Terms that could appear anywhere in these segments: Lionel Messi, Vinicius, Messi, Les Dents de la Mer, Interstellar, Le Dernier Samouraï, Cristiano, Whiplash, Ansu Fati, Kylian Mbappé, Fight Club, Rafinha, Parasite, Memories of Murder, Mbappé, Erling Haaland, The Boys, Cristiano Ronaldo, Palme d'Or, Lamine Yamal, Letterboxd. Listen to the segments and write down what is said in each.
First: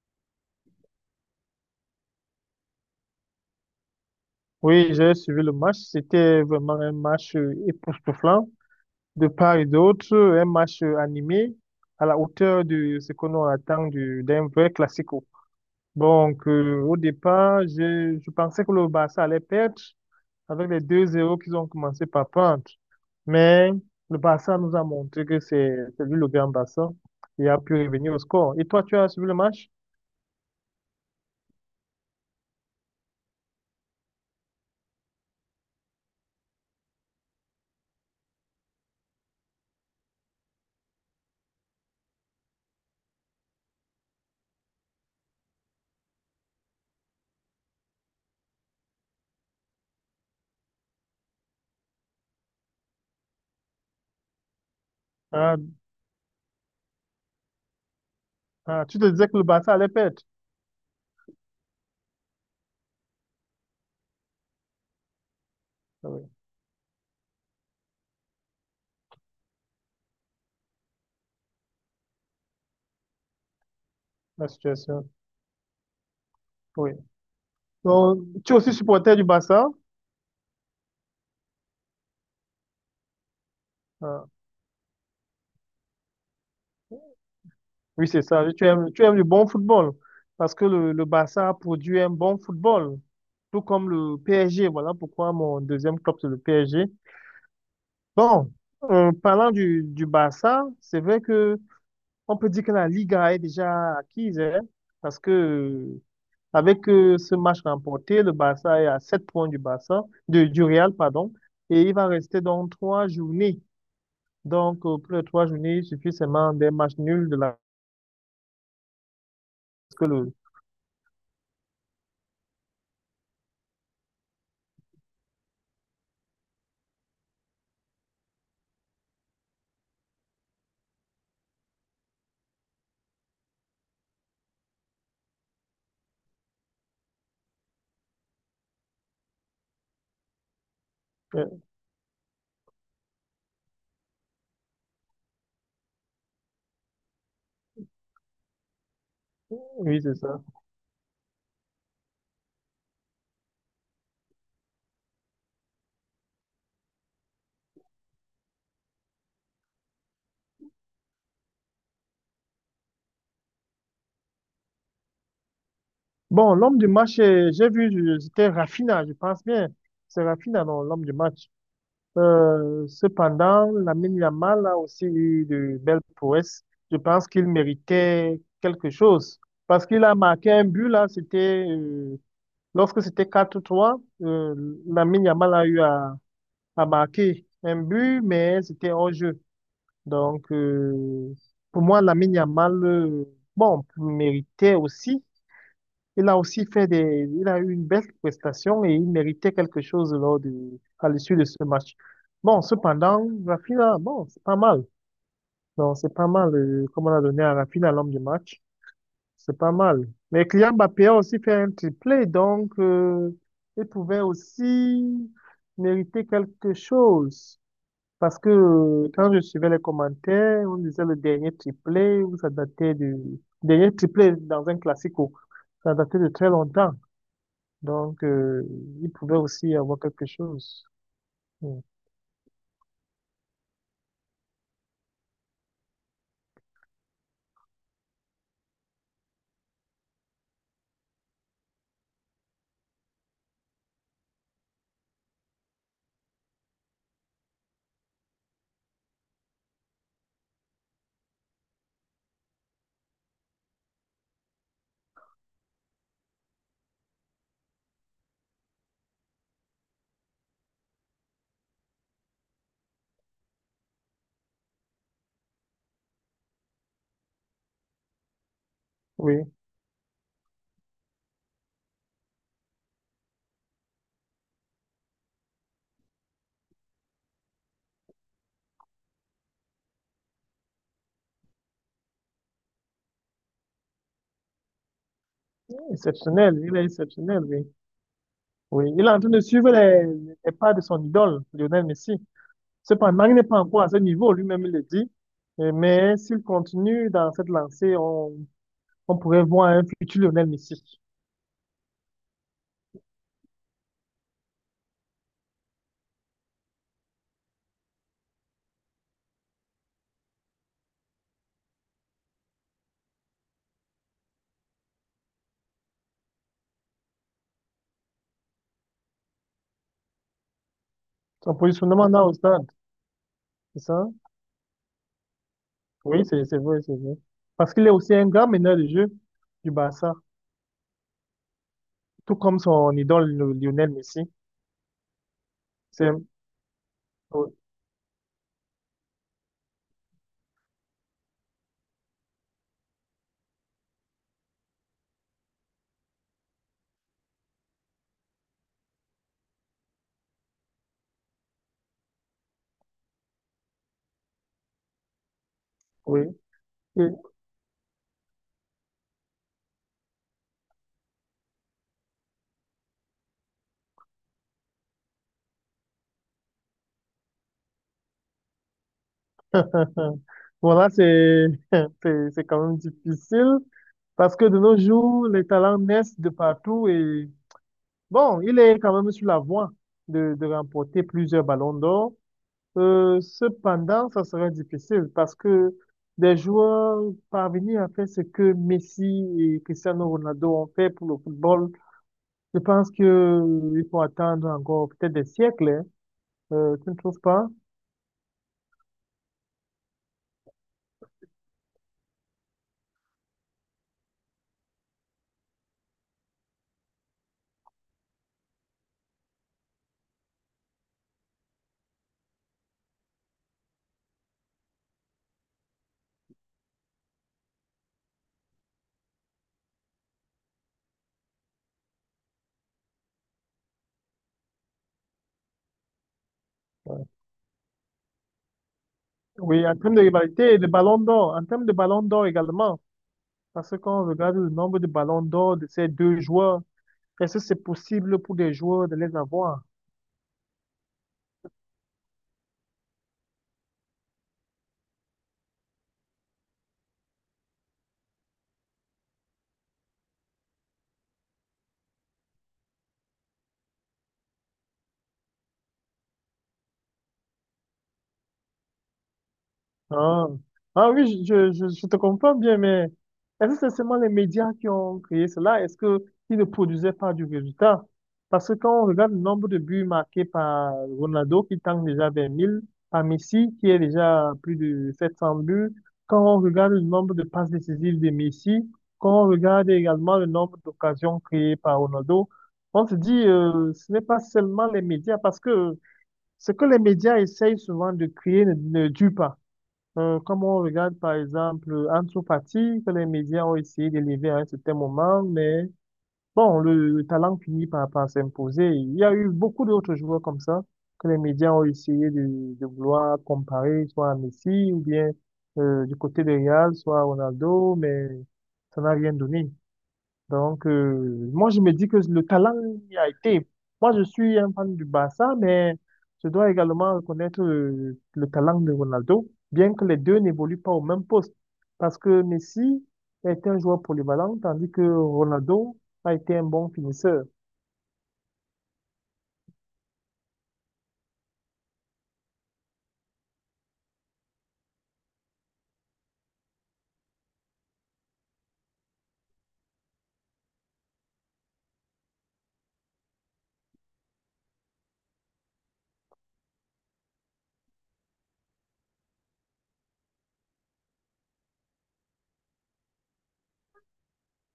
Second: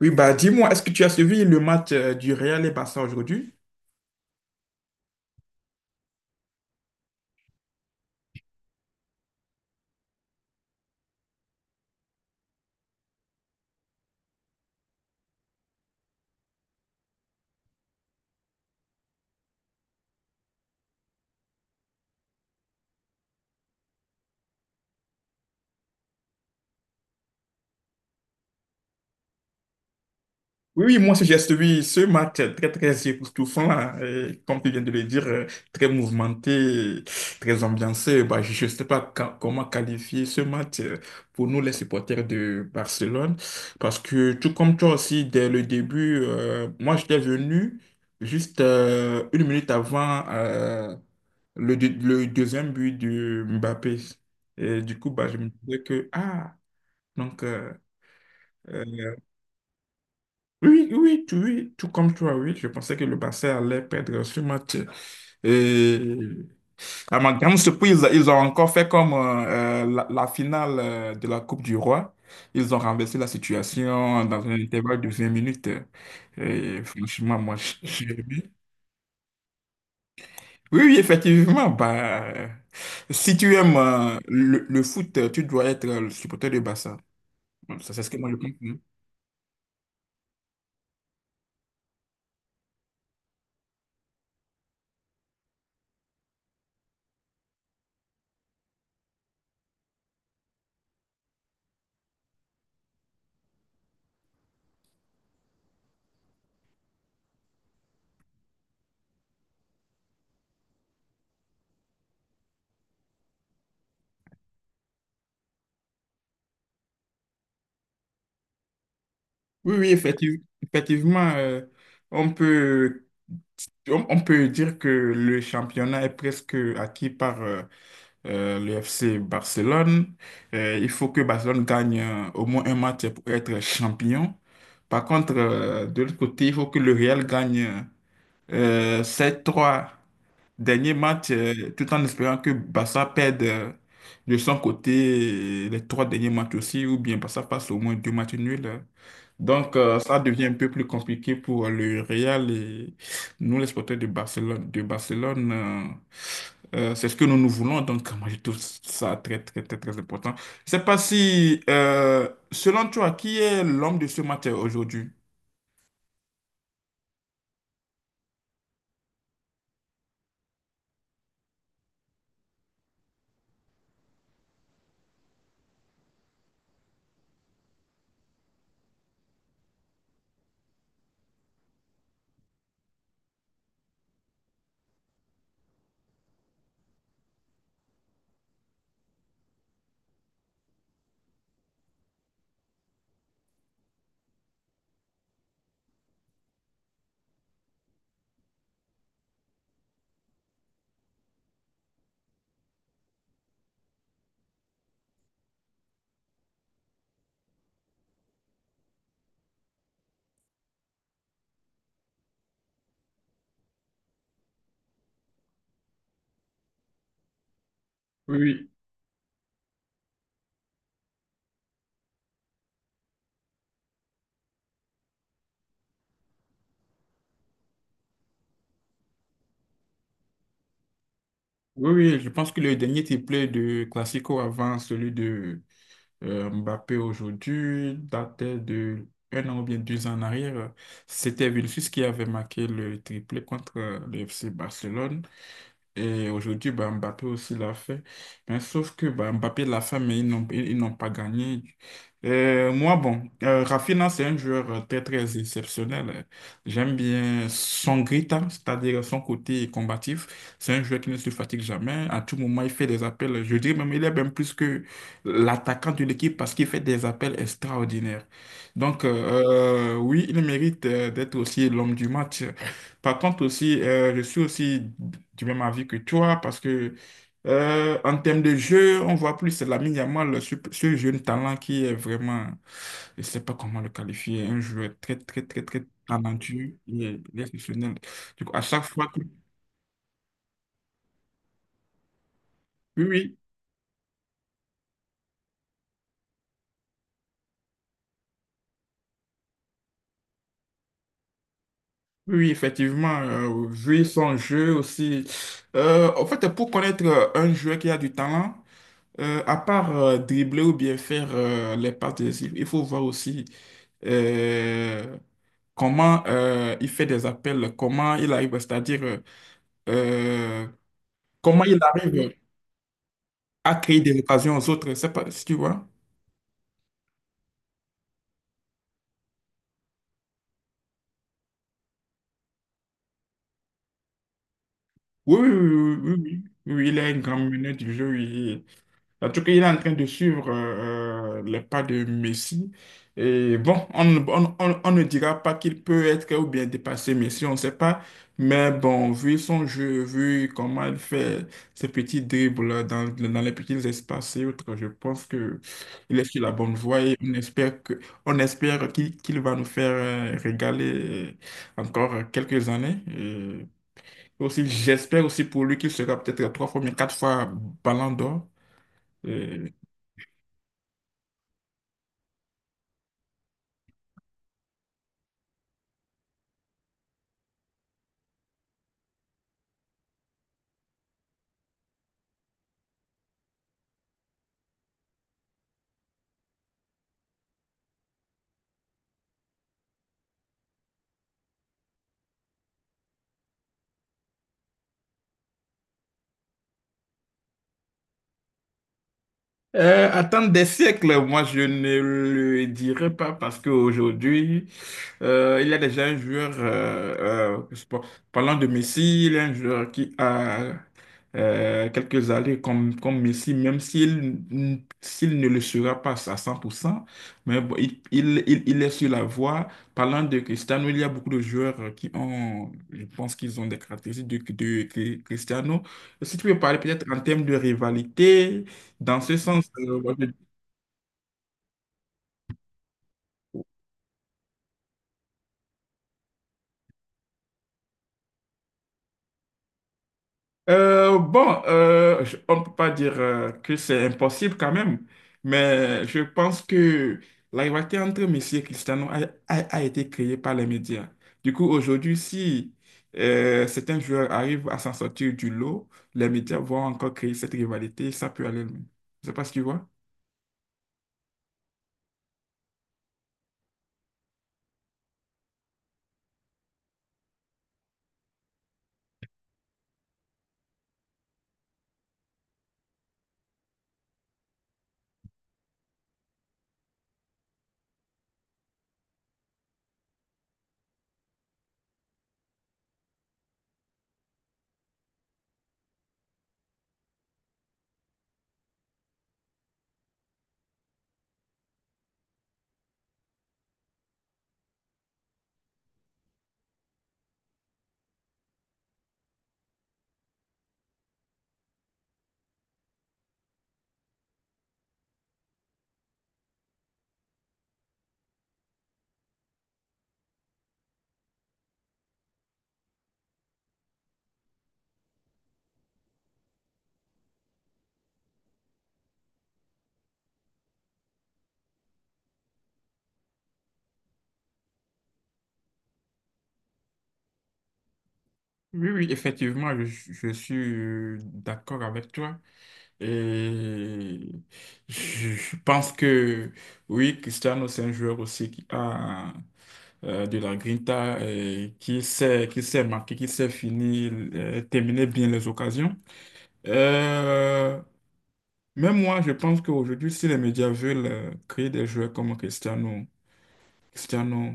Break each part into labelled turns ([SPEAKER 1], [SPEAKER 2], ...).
[SPEAKER 1] Oui, bah dis-moi, est-ce que tu as suivi le match du Real et Barça aujourd'hui?
[SPEAKER 2] Oui, j'ai suivi le match. C'était vraiment un match époustouflant de part et d'autre, un match animé à la hauteur de ce que l'on attend d'un vrai classico. Donc, au départ, je pensais que le Barça allait perdre avec les deux 0 qu'ils ont commencé par prendre. Mais le Barça nous a montré que c'est lui le grand Barça et a pu revenir au score. Et toi, tu as suivi le match?
[SPEAKER 1] Oui, oui, moi aussi, j'ai suivi ce match très, très époustouflant, hein, et comme tu viens de le dire, très mouvementé, très ambiancé. Bah, je ne sais pas comment qualifier ce match pour nous, les supporters de Barcelone, parce que tout comme toi aussi, dès le début, moi, j'étais venu juste une minute avant le deuxième but de Mbappé. Et du coup, bah, je me
[SPEAKER 2] Ah,
[SPEAKER 1] disais que, ah, Donc, euh, euh,
[SPEAKER 2] ah, tu te disais que le Barça allait perdre?
[SPEAKER 1] oui, oui, tout comme toi, oui, je pensais que le Barça allait perdre ce match.
[SPEAKER 2] Ah
[SPEAKER 1] Et
[SPEAKER 2] oui,
[SPEAKER 1] à ma grande surprise, ils ont encore fait comme la finale de la Coupe du Roi. Ils ont renversé la situation dans
[SPEAKER 2] la
[SPEAKER 1] un intervalle de
[SPEAKER 2] situation.
[SPEAKER 1] 20 minutes. Et
[SPEAKER 2] Oui.
[SPEAKER 1] franchement, moi, j'ai
[SPEAKER 2] Donc,
[SPEAKER 1] aimé.
[SPEAKER 2] tu es aussi supporter du Barça?
[SPEAKER 1] Oui, oui, effectivement, bah, si tu aimes
[SPEAKER 2] Ah,
[SPEAKER 1] le foot, tu dois être le supporter du Barça. Ça, c'est
[SPEAKER 2] oui,
[SPEAKER 1] ce que
[SPEAKER 2] c'est
[SPEAKER 1] moi, je
[SPEAKER 2] ça.
[SPEAKER 1] pense,
[SPEAKER 2] Tu
[SPEAKER 1] hein.
[SPEAKER 2] aimes, tu aimes le bon football parce que le Barça produit un bon football, tout comme le PSG. Voilà pourquoi mon deuxième club, c'est le PSG. Bon, en parlant du Barça, c'est vrai que on peut dire que la Liga est déjà acquise, hein, parce que avec ce match remporté, le Barça est à 7 points du Barça, du Real, pardon, et il va rester donc 3 journées. Donc, pour les 3 journées, il suffit seulement des matchs nuls de la.
[SPEAKER 1] Oui, oui,
[SPEAKER 2] parce que le-
[SPEAKER 1] effectivement, on peut, on peut dire que le championnat est presque acquis par le FC Barcelone. Il faut que Barcelone gagne au moins un match pour être champion. Par contre, de l'autre côté, il faut que le Real gagne ses trois derniers matchs
[SPEAKER 2] euh,
[SPEAKER 1] tout en espérant que Barça perde de son côté les trois derniers matchs aussi, ou bien Barça passe au moins deux matchs nuls. Donc,
[SPEAKER 2] oui, c'est
[SPEAKER 1] ça
[SPEAKER 2] ça.
[SPEAKER 1] devient un peu plus compliqué pour le Real et nous, les supporters de Barcelone. De Barcelone, c'est ce que nous nous voulons. Donc, moi, je trouve ça très, très, très, très important. Je sais pas si, selon toi, qui est l'homme de ce match aujourd'hui?
[SPEAKER 2] Bon, l'homme du match, j'ai vu, c'était Rafinha, je pense bien. C'est Rafinha, non, l'homme du match. Cependant, Lamine Yamal a aussi eu de belles prouesses. Je pense qu'il méritait quelque chose. Parce qu'il a marqué un but, là, lorsque c'était 4-3, Lamine Yamal a eu à a marqué un but, mais c'était hors-jeu. Donc, pour moi, Lamine Yamal, bon, méritait aussi. Il a aussi il a eu une belle prestation et il méritait quelque chose à l'issue de ce match. Bon, cependant, Rafinha, bon, c'est pas mal. Donc, c'est pas mal, comme on a donné à Rafinha l'homme du match. C'est pas mal. Mais Kylian Mbappé a aussi fait un triplé, donc, il pouvait aussi mériter quelque chose.
[SPEAKER 1] Oui,
[SPEAKER 2] Parce que
[SPEAKER 1] oui.
[SPEAKER 2] quand je suivais les commentaires, on disait le dernier triplé, où ça datait du dernier triplé dans un classico, ça datait de très longtemps. Donc, il pouvait aussi y avoir quelque chose. Mm.
[SPEAKER 1] Oui, oui, je pense que le dernier triplé de Classico avant celui de Mbappé aujourd'hui datait de 1 an ou bien 2 ans en arrière. C'était Vinicius qui avait marqué le triplé contre le FC Barcelone. Et aujourd'hui, bah, Mbappé aussi l'a fait. Mais sauf que bah, Mbappé l'a fait, mais ils, ils n'ont pas gagné. Moi, bon, Rafinha, c'est un joueur très, très exceptionnel. J'aime bien son grinta, c'est-à-dire son côté combatif. C'est un joueur qui ne se fatigue jamais. À tout moment, il fait des appels. Je dirais même, il est même plus que l'attaquant de l'équipe parce qu'il fait des appels extraordinaires. Donc,
[SPEAKER 2] Oui,
[SPEAKER 1] oui, il mérite d'être aussi l'homme du match. Par contre aussi, je suis aussi du même avis que toi parce que en termes de jeu, on voit plus Lamine Yamal, ce jeune talent qui est vraiment, je ne sais pas comment le qualifier, un joueur très, très, très, très
[SPEAKER 2] exceptionnel,
[SPEAKER 1] talentueux
[SPEAKER 2] il est
[SPEAKER 1] et il est
[SPEAKER 2] exceptionnel, oui.
[SPEAKER 1] exceptionnel. Du coup, à chaque
[SPEAKER 2] Oui, il
[SPEAKER 1] fois
[SPEAKER 2] est
[SPEAKER 1] que…
[SPEAKER 2] en train de suivre les pas de son idole, Lionel Messi.
[SPEAKER 1] Oui,
[SPEAKER 2] Cependant, il
[SPEAKER 1] oui,
[SPEAKER 2] n'est pas encore à ce niveau, lui-même il le dit. Mais s'il continue dans cette lancée, on pourrait voir un futur Lionel Messi.
[SPEAKER 1] oui, oui, effectivement, vu son jeu aussi. En fait, pour connaître un joueur qui a du talent, à part dribbler ou bien faire les passes décisives, il faut voir aussi euh, comment il fait des appels, c'est-à-dire euh,
[SPEAKER 2] Son
[SPEAKER 1] comment il
[SPEAKER 2] positionnement là
[SPEAKER 1] arrive
[SPEAKER 2] au stade,
[SPEAKER 1] à
[SPEAKER 2] c'est
[SPEAKER 1] créer
[SPEAKER 2] ça?
[SPEAKER 1] des occasions aux autres. C'est pas si tu vois.
[SPEAKER 2] Oui, c'est vrai, c'est vrai. Parce qu'il est aussi un grand meneur de jeu du Barça. Tout comme son idole Lionel Messi.
[SPEAKER 1] Oui, oui, oui,
[SPEAKER 2] C'est,
[SPEAKER 1] oui, oui, oui, oui, oui, il est un grand meneur du jeu, oui. En tout cas, il est en train de suivre les pas de Messi. Et bon, on ne dira pas qu'il peut être ou bien dépasser Messi, on ne sait pas. Mais bon, vu son jeu, vu comment il fait ses petits dribbles dans les petits espaces et autres, je pense que il
[SPEAKER 2] oui.
[SPEAKER 1] est sur la bonne voie
[SPEAKER 2] Et-
[SPEAKER 1] et on espère qu'il va nous faire régaler encore quelques années. Et aussi, j'espère aussi pour lui qu'il sera peut-être trois fois, mais quatre fois Ballon d'Or.
[SPEAKER 2] Voilà, c'est quand même difficile parce que de nos jours, les talents naissent de partout et bon, il est quand même sur la voie de remporter plusieurs ballons d'or. Cependant, ça serait difficile parce que des joueurs parvenir à faire ce que Messi et Cristiano Ronaldo ont fait pour le football, je pense que il faut attendre encore peut-être des siècles, hein. Tu ne trouves pas?
[SPEAKER 1] Attendre des siècles, moi je ne le dirais pas parce qu'aujourd'hui, il y a déjà un joueur, je sais pas, parlant de Messi, il y a un joueur qui a quelques années comme, comme Messi, même s'il ne le sera pas à 100%, mais bon, il est sur la voie. Parlant de Cristiano, il y a beaucoup de joueurs qui ont, je pense qu'ils ont des caractéristiques de Cristiano. Si tu peux parler peut-être en termes de rivalité, dans ce sens,
[SPEAKER 2] Oui, en termes de rivalité et de ballon d'or, en termes de ballon d'or également, parce que quand on regarde le nombre de ballons d'or de ces deux joueurs, est-ce que c'est possible pour des joueurs de les avoir?
[SPEAKER 1] On ne peut pas dire que c'est impossible quand même, mais je pense que la rivalité entre Messi et Cristiano a été créée par les médias. Du coup, aujourd'hui, si certains joueurs arrivent à s'en sortir du lot, les médias vont encore créer cette rivalité, ça peut aller loin. Je ne sais pas si tu vois.
[SPEAKER 2] Ah, ah oui, je te comprends bien, mais est-ce que c'est seulement les médias qui ont créé cela? Est-ce que ils ne produisaient pas du résultat? Parce que quand on regarde le nombre de buts marqués par Ronaldo, qui tente déjà vers 1000, par Messi, qui est déjà à plus de 700 buts, quand on regarde le nombre de passes décisives de Messi, quand on regarde également le nombre d'occasions créées par Ronaldo, on se dit, ce n'est pas seulement les médias, parce que ce que les médias essayent souvent de créer ne dure pas. Comme on regarde par exemple Ansu Fati, que les médias ont essayé d'élever à un certain moment, mais bon, le talent finit par s'imposer. Il y a eu beaucoup d'autres joueurs comme ça que les médias ont essayé de vouloir comparer, soit à Messi ou bien du côté de Real, soit à Ronaldo, mais ça n'a rien donné. Donc, moi, je me dis que le talent y a été. Moi, je suis un fan du Barça, mais je dois également reconnaître le talent de Ronaldo, bien que les deux n'évoluent pas au même poste. Parce que Messi est un joueur polyvalent, tandis que Ronaldo a été un bon finisseur.
[SPEAKER 1] Oui, oui, effectivement, je suis d'accord avec toi et je pense que oui, Cristiano, c'est un joueur aussi qui a de la Grinta et qui sait marquer, qui sait finir, terminer bien les occasions. Euh, même moi, je pense qu'aujourd'hui, si les médias veulent créer des joueurs comme Cristiano, Cristiano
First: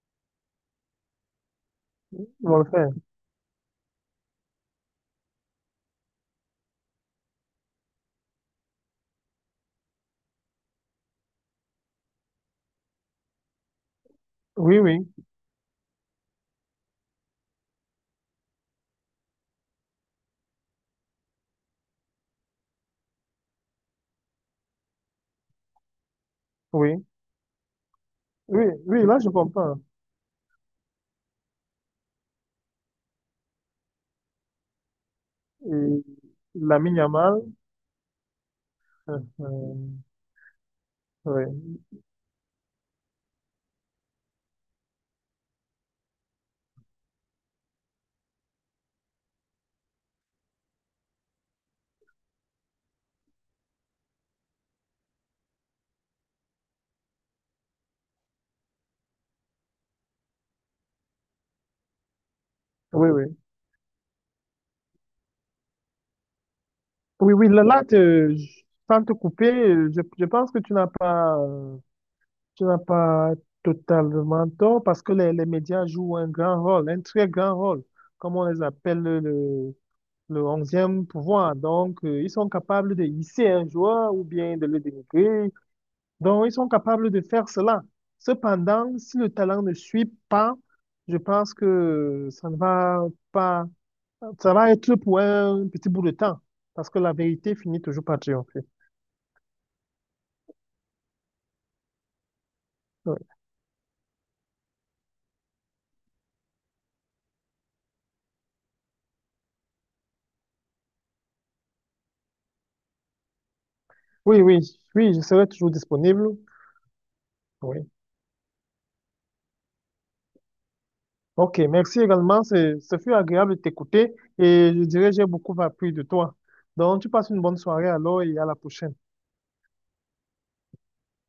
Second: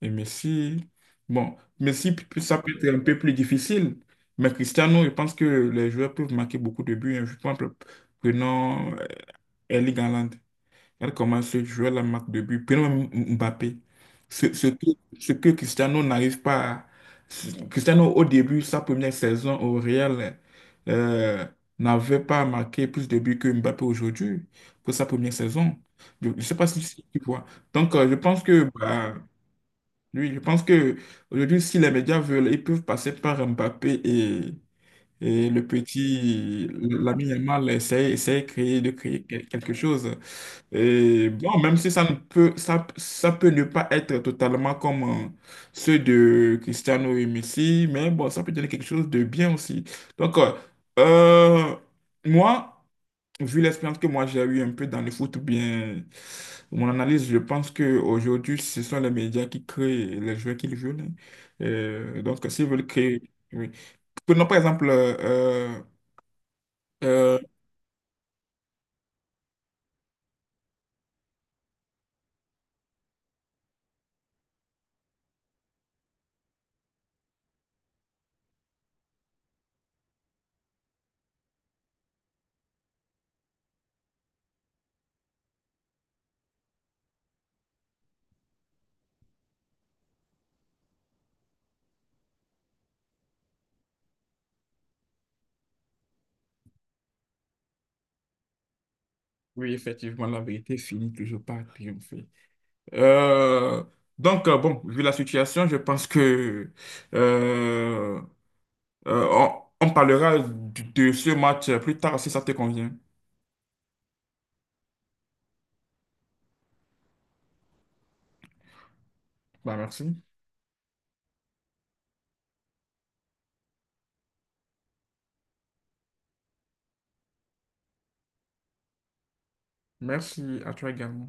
[SPEAKER 1] et Messi, bon, Messi,
[SPEAKER 2] Ils
[SPEAKER 1] ça
[SPEAKER 2] vont le
[SPEAKER 1] peut
[SPEAKER 2] faire.
[SPEAKER 1] être un peu plus difficile, mais Cristiano, je pense que les joueurs peuvent marquer beaucoup de buts, hein. Je pense, prenons Erling Haaland. Regarde comment ce joueur la marque de but. Prenons même Mbappé. Ce, ce
[SPEAKER 2] Oui,
[SPEAKER 1] que,
[SPEAKER 2] oui,
[SPEAKER 1] ce que Cristiano n'arrive pas à- Cristiano, au début, sa première saison au Real, euh, n'avait pas marqué plus de buts que Mbappé aujourd'hui pour sa première saison. Je ne sais pas si,
[SPEAKER 2] oui,
[SPEAKER 1] si tu vois. Donc, je pense
[SPEAKER 2] oui,
[SPEAKER 1] que,
[SPEAKER 2] oui,
[SPEAKER 1] bah,
[SPEAKER 2] là je comprends.
[SPEAKER 1] lui, je pense que aujourd'hui, si les médias veulent, ils peuvent passer par Mbappé et le
[SPEAKER 2] Et
[SPEAKER 1] petit
[SPEAKER 2] Lamine
[SPEAKER 1] l'ami
[SPEAKER 2] Yamal,
[SPEAKER 1] Yamal, essayer de
[SPEAKER 2] euh,
[SPEAKER 1] créer quelque
[SPEAKER 2] euh,
[SPEAKER 1] chose. Et
[SPEAKER 2] oui,
[SPEAKER 1] bon, même si ça ne peut, ça peut ne pas être totalement comme ceux de Cristiano et Messi, mais bon, ça peut donner quelque chose de bien aussi. Donc, euh, moi, vu l'expérience que moi j'ai eue un peu dans le foot, ou bien mon analyse, je pense qu'aujourd'hui, ce sont les médias qui créent les joueurs qu'ils veulent, hein. Donc, s'ils veulent
[SPEAKER 2] oui,
[SPEAKER 1] créer.
[SPEAKER 2] oui,
[SPEAKER 1] Oui. Prenons par exemple.
[SPEAKER 2] oui,
[SPEAKER 1] Euh, euh,
[SPEAKER 2] oui, là, là, sans te couper, je pense que tu n'as pas totalement tort parce que les médias jouent un grand rôle, un très grand rôle, comme on les appelle le onzième pouvoir. Donc, ils sont capables de hisser un joueur ou bien de le dénigrer. Donc, ils sont capables de faire cela. Cependant, si le talent ne suit pas, je pense que ça ne va pas, ça va être pour un petit bout de temps, parce que la vérité finit toujours par triompher.
[SPEAKER 1] oui, effectivement, la vérité finit toujours par triompher.
[SPEAKER 2] Oui,
[SPEAKER 1] Euh, donc, bon, vu la situation, je pense que euh, on parlera de ce match plus tard si ça te convient.
[SPEAKER 2] oui, oui, oui, je serai toujours disponible. Oui.
[SPEAKER 1] Bah, merci.
[SPEAKER 2] Ok, merci également. Ce fut agréable de t'écouter et je dirais j'ai beaucoup appris de toi. Donc, tu passes une bonne soirée alors et à la prochaine.
[SPEAKER 1] Merci à toi également.